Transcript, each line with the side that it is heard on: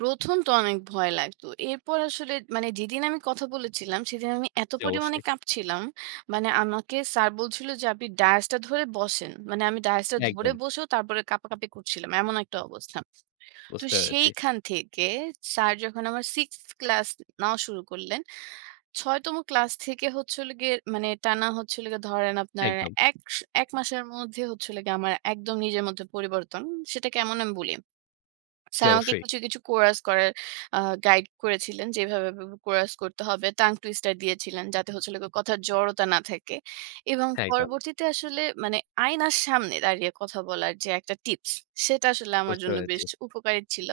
right: ১ম তো অনেক ভয় লাগতো। এরপর আসলে মানে যেদিন আমি কথা বলেছিলাম, সেদিন আমি এত
left: জী,
right: পরিমাণে
left: অবশ্যই।
right: কাঁপছিলাম। মানে আমাকে স্যার বলছিল যে, আপনি ডায়েসটা ধরে বসেন। মানে আমি ডায়েসটা ধরে
left: একদম।
right: বসেও, তারপরে কাঁপাকাঁপি করছিলাম। এমন একটা অবস্থা। তো
left: বুঝতে পেরেছি।
right: সেইখান থেকে স্যার যখন আমার সিক্সথ ক্লাস নেওয়া শুরু করলেন, ৬ তম ক্লাস থেকে হচ্ছে হলো গিয়ে মানে টানা হচ্ছিল গিয়ে ধরেন আপনার
left: একদম।
right: ১ স ১ মাসের মধ্যে হচ্ছে হলো গিয়ে আমার একদম নিজের মধ্যে পরিবর্তন। সেটা কেমন আমি বলি।
left: জ্বি,
right: স্যার আমাকে
left: অবশ্যই।
right: কিছু, কিছু কোরাস করার আ গাইড করেছিলেন। যে এভাবে, এভাবে কোরাস করতে হবে। টাং টুইস্টার দিয়েছিলেন। যাতে হচ্ছে হলো গিয়ে কথার জড়তা না থাকে। এবং
left: হ্যাঁ, একদম।
right: পরবর্তীতে আসলে মানে আয়নার সামনে দাঁড়িয়ে কথা বলার যে একটা টিপস, সেটা আসলে আমার
left: বুঝতে
right: জন্য
left: পেরেছি।
right: বেশ উপকারী ছিল।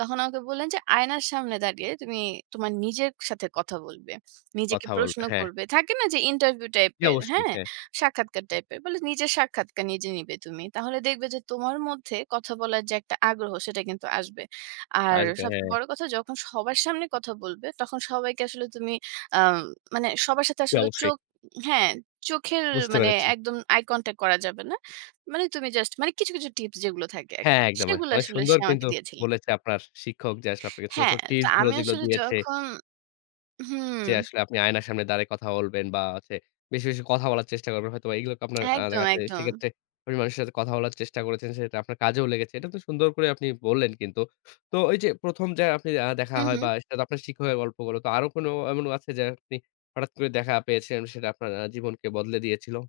right: তখন আমাকে বললেন যে, আয়নার সামনে দাঁড়িয়ে তুমি তোমার নিজের সাথে কথা বলবে। নিজেকে
left: কথা বলবে,
right: প্রশ্ন
left: হ্যাঁ।
right: করবে। থাকে না যে ইন্টারভিউ টাইপ
left: জী,
right: এর,
left: অবশ্যই।
right: হ্যাঁ?
left: হ্যাঁ।
right: সাক্ষাৎকার টাইপ এর। বলে নিজের সাক্ষাৎকার নিজে নিবে তুমি। তাহলে দেখবে যে, তোমার মধ্যে কথা বলার যে একটা আগ্রহ সেটা কিন্তু আসবে। আর
left: আসবে,
right: সবচেয়ে
left: হ্যাঁ।
right: বড় কথা যখন সবার সামনে কথা বলবে, তখন সবাইকে আসলে তুমি আ ম মানে সবার সাথে
left: জী,
right: আসলে
left: অবশ্যই।
right: চোখ, হ্যাঁ, চোখের
left: বুঝতে
right: মানে
left: পেরেছি।
right: একদম আই কনট্যাক্ট করা যাবে না। মানে তুমি জাস্ট মানে কিছু, কিছু টিপস যেগুলো থাকে আরকি।
left: হ্যাঁ, একদমই।
right: সেগুলা
left: অনেক
right: আসলে
left: সুন্দর
right: সে আমাকে
left: কিন্তু
right: দিয়েছিলেন।
left: বলেছে আপনার শিক্ষক যে আসলে আপনাকে ছোট, ছোট
right: হ্যাঁ, তো
left: টিপস গুলো
right: আমি
left: যেগুলো
right: আসলে
left: দিয়েছে।
right: যখন হুম।
left: যে আসলে আপনি আয়নার সামনে দাড়িয়ে কথা বলবেন। বা হচ্ছে বেশি, বেশি কথা বলার চেষ্টা করবেন। হয়তোবা এগুলো আপনার
right: একদম,
left: দেখা যাচ্ছে।
right: একদম।
left: সেক্ষেত্রে আপনি মানুষের সাথে কথা বলার চেষ্টা করেছেন। সেটা আপনার কাজেও লেগেছে। এটা তো সুন্দর করে আপনি বললেন কিন্তু। তো ওই যে, ১ম যে আপনি আ দেখা
right: হুম,
left: হয় বা
right: হুম।
left: সেটাতো আপনার শিক্ষকের গল্পগুলো। তো আরো কোনো এমন আছে যে, আপনি হঠাৎ করে দেখা পেয়েছেন সেটা আপনার আ জীবনকে বদলে দিয়েছিল।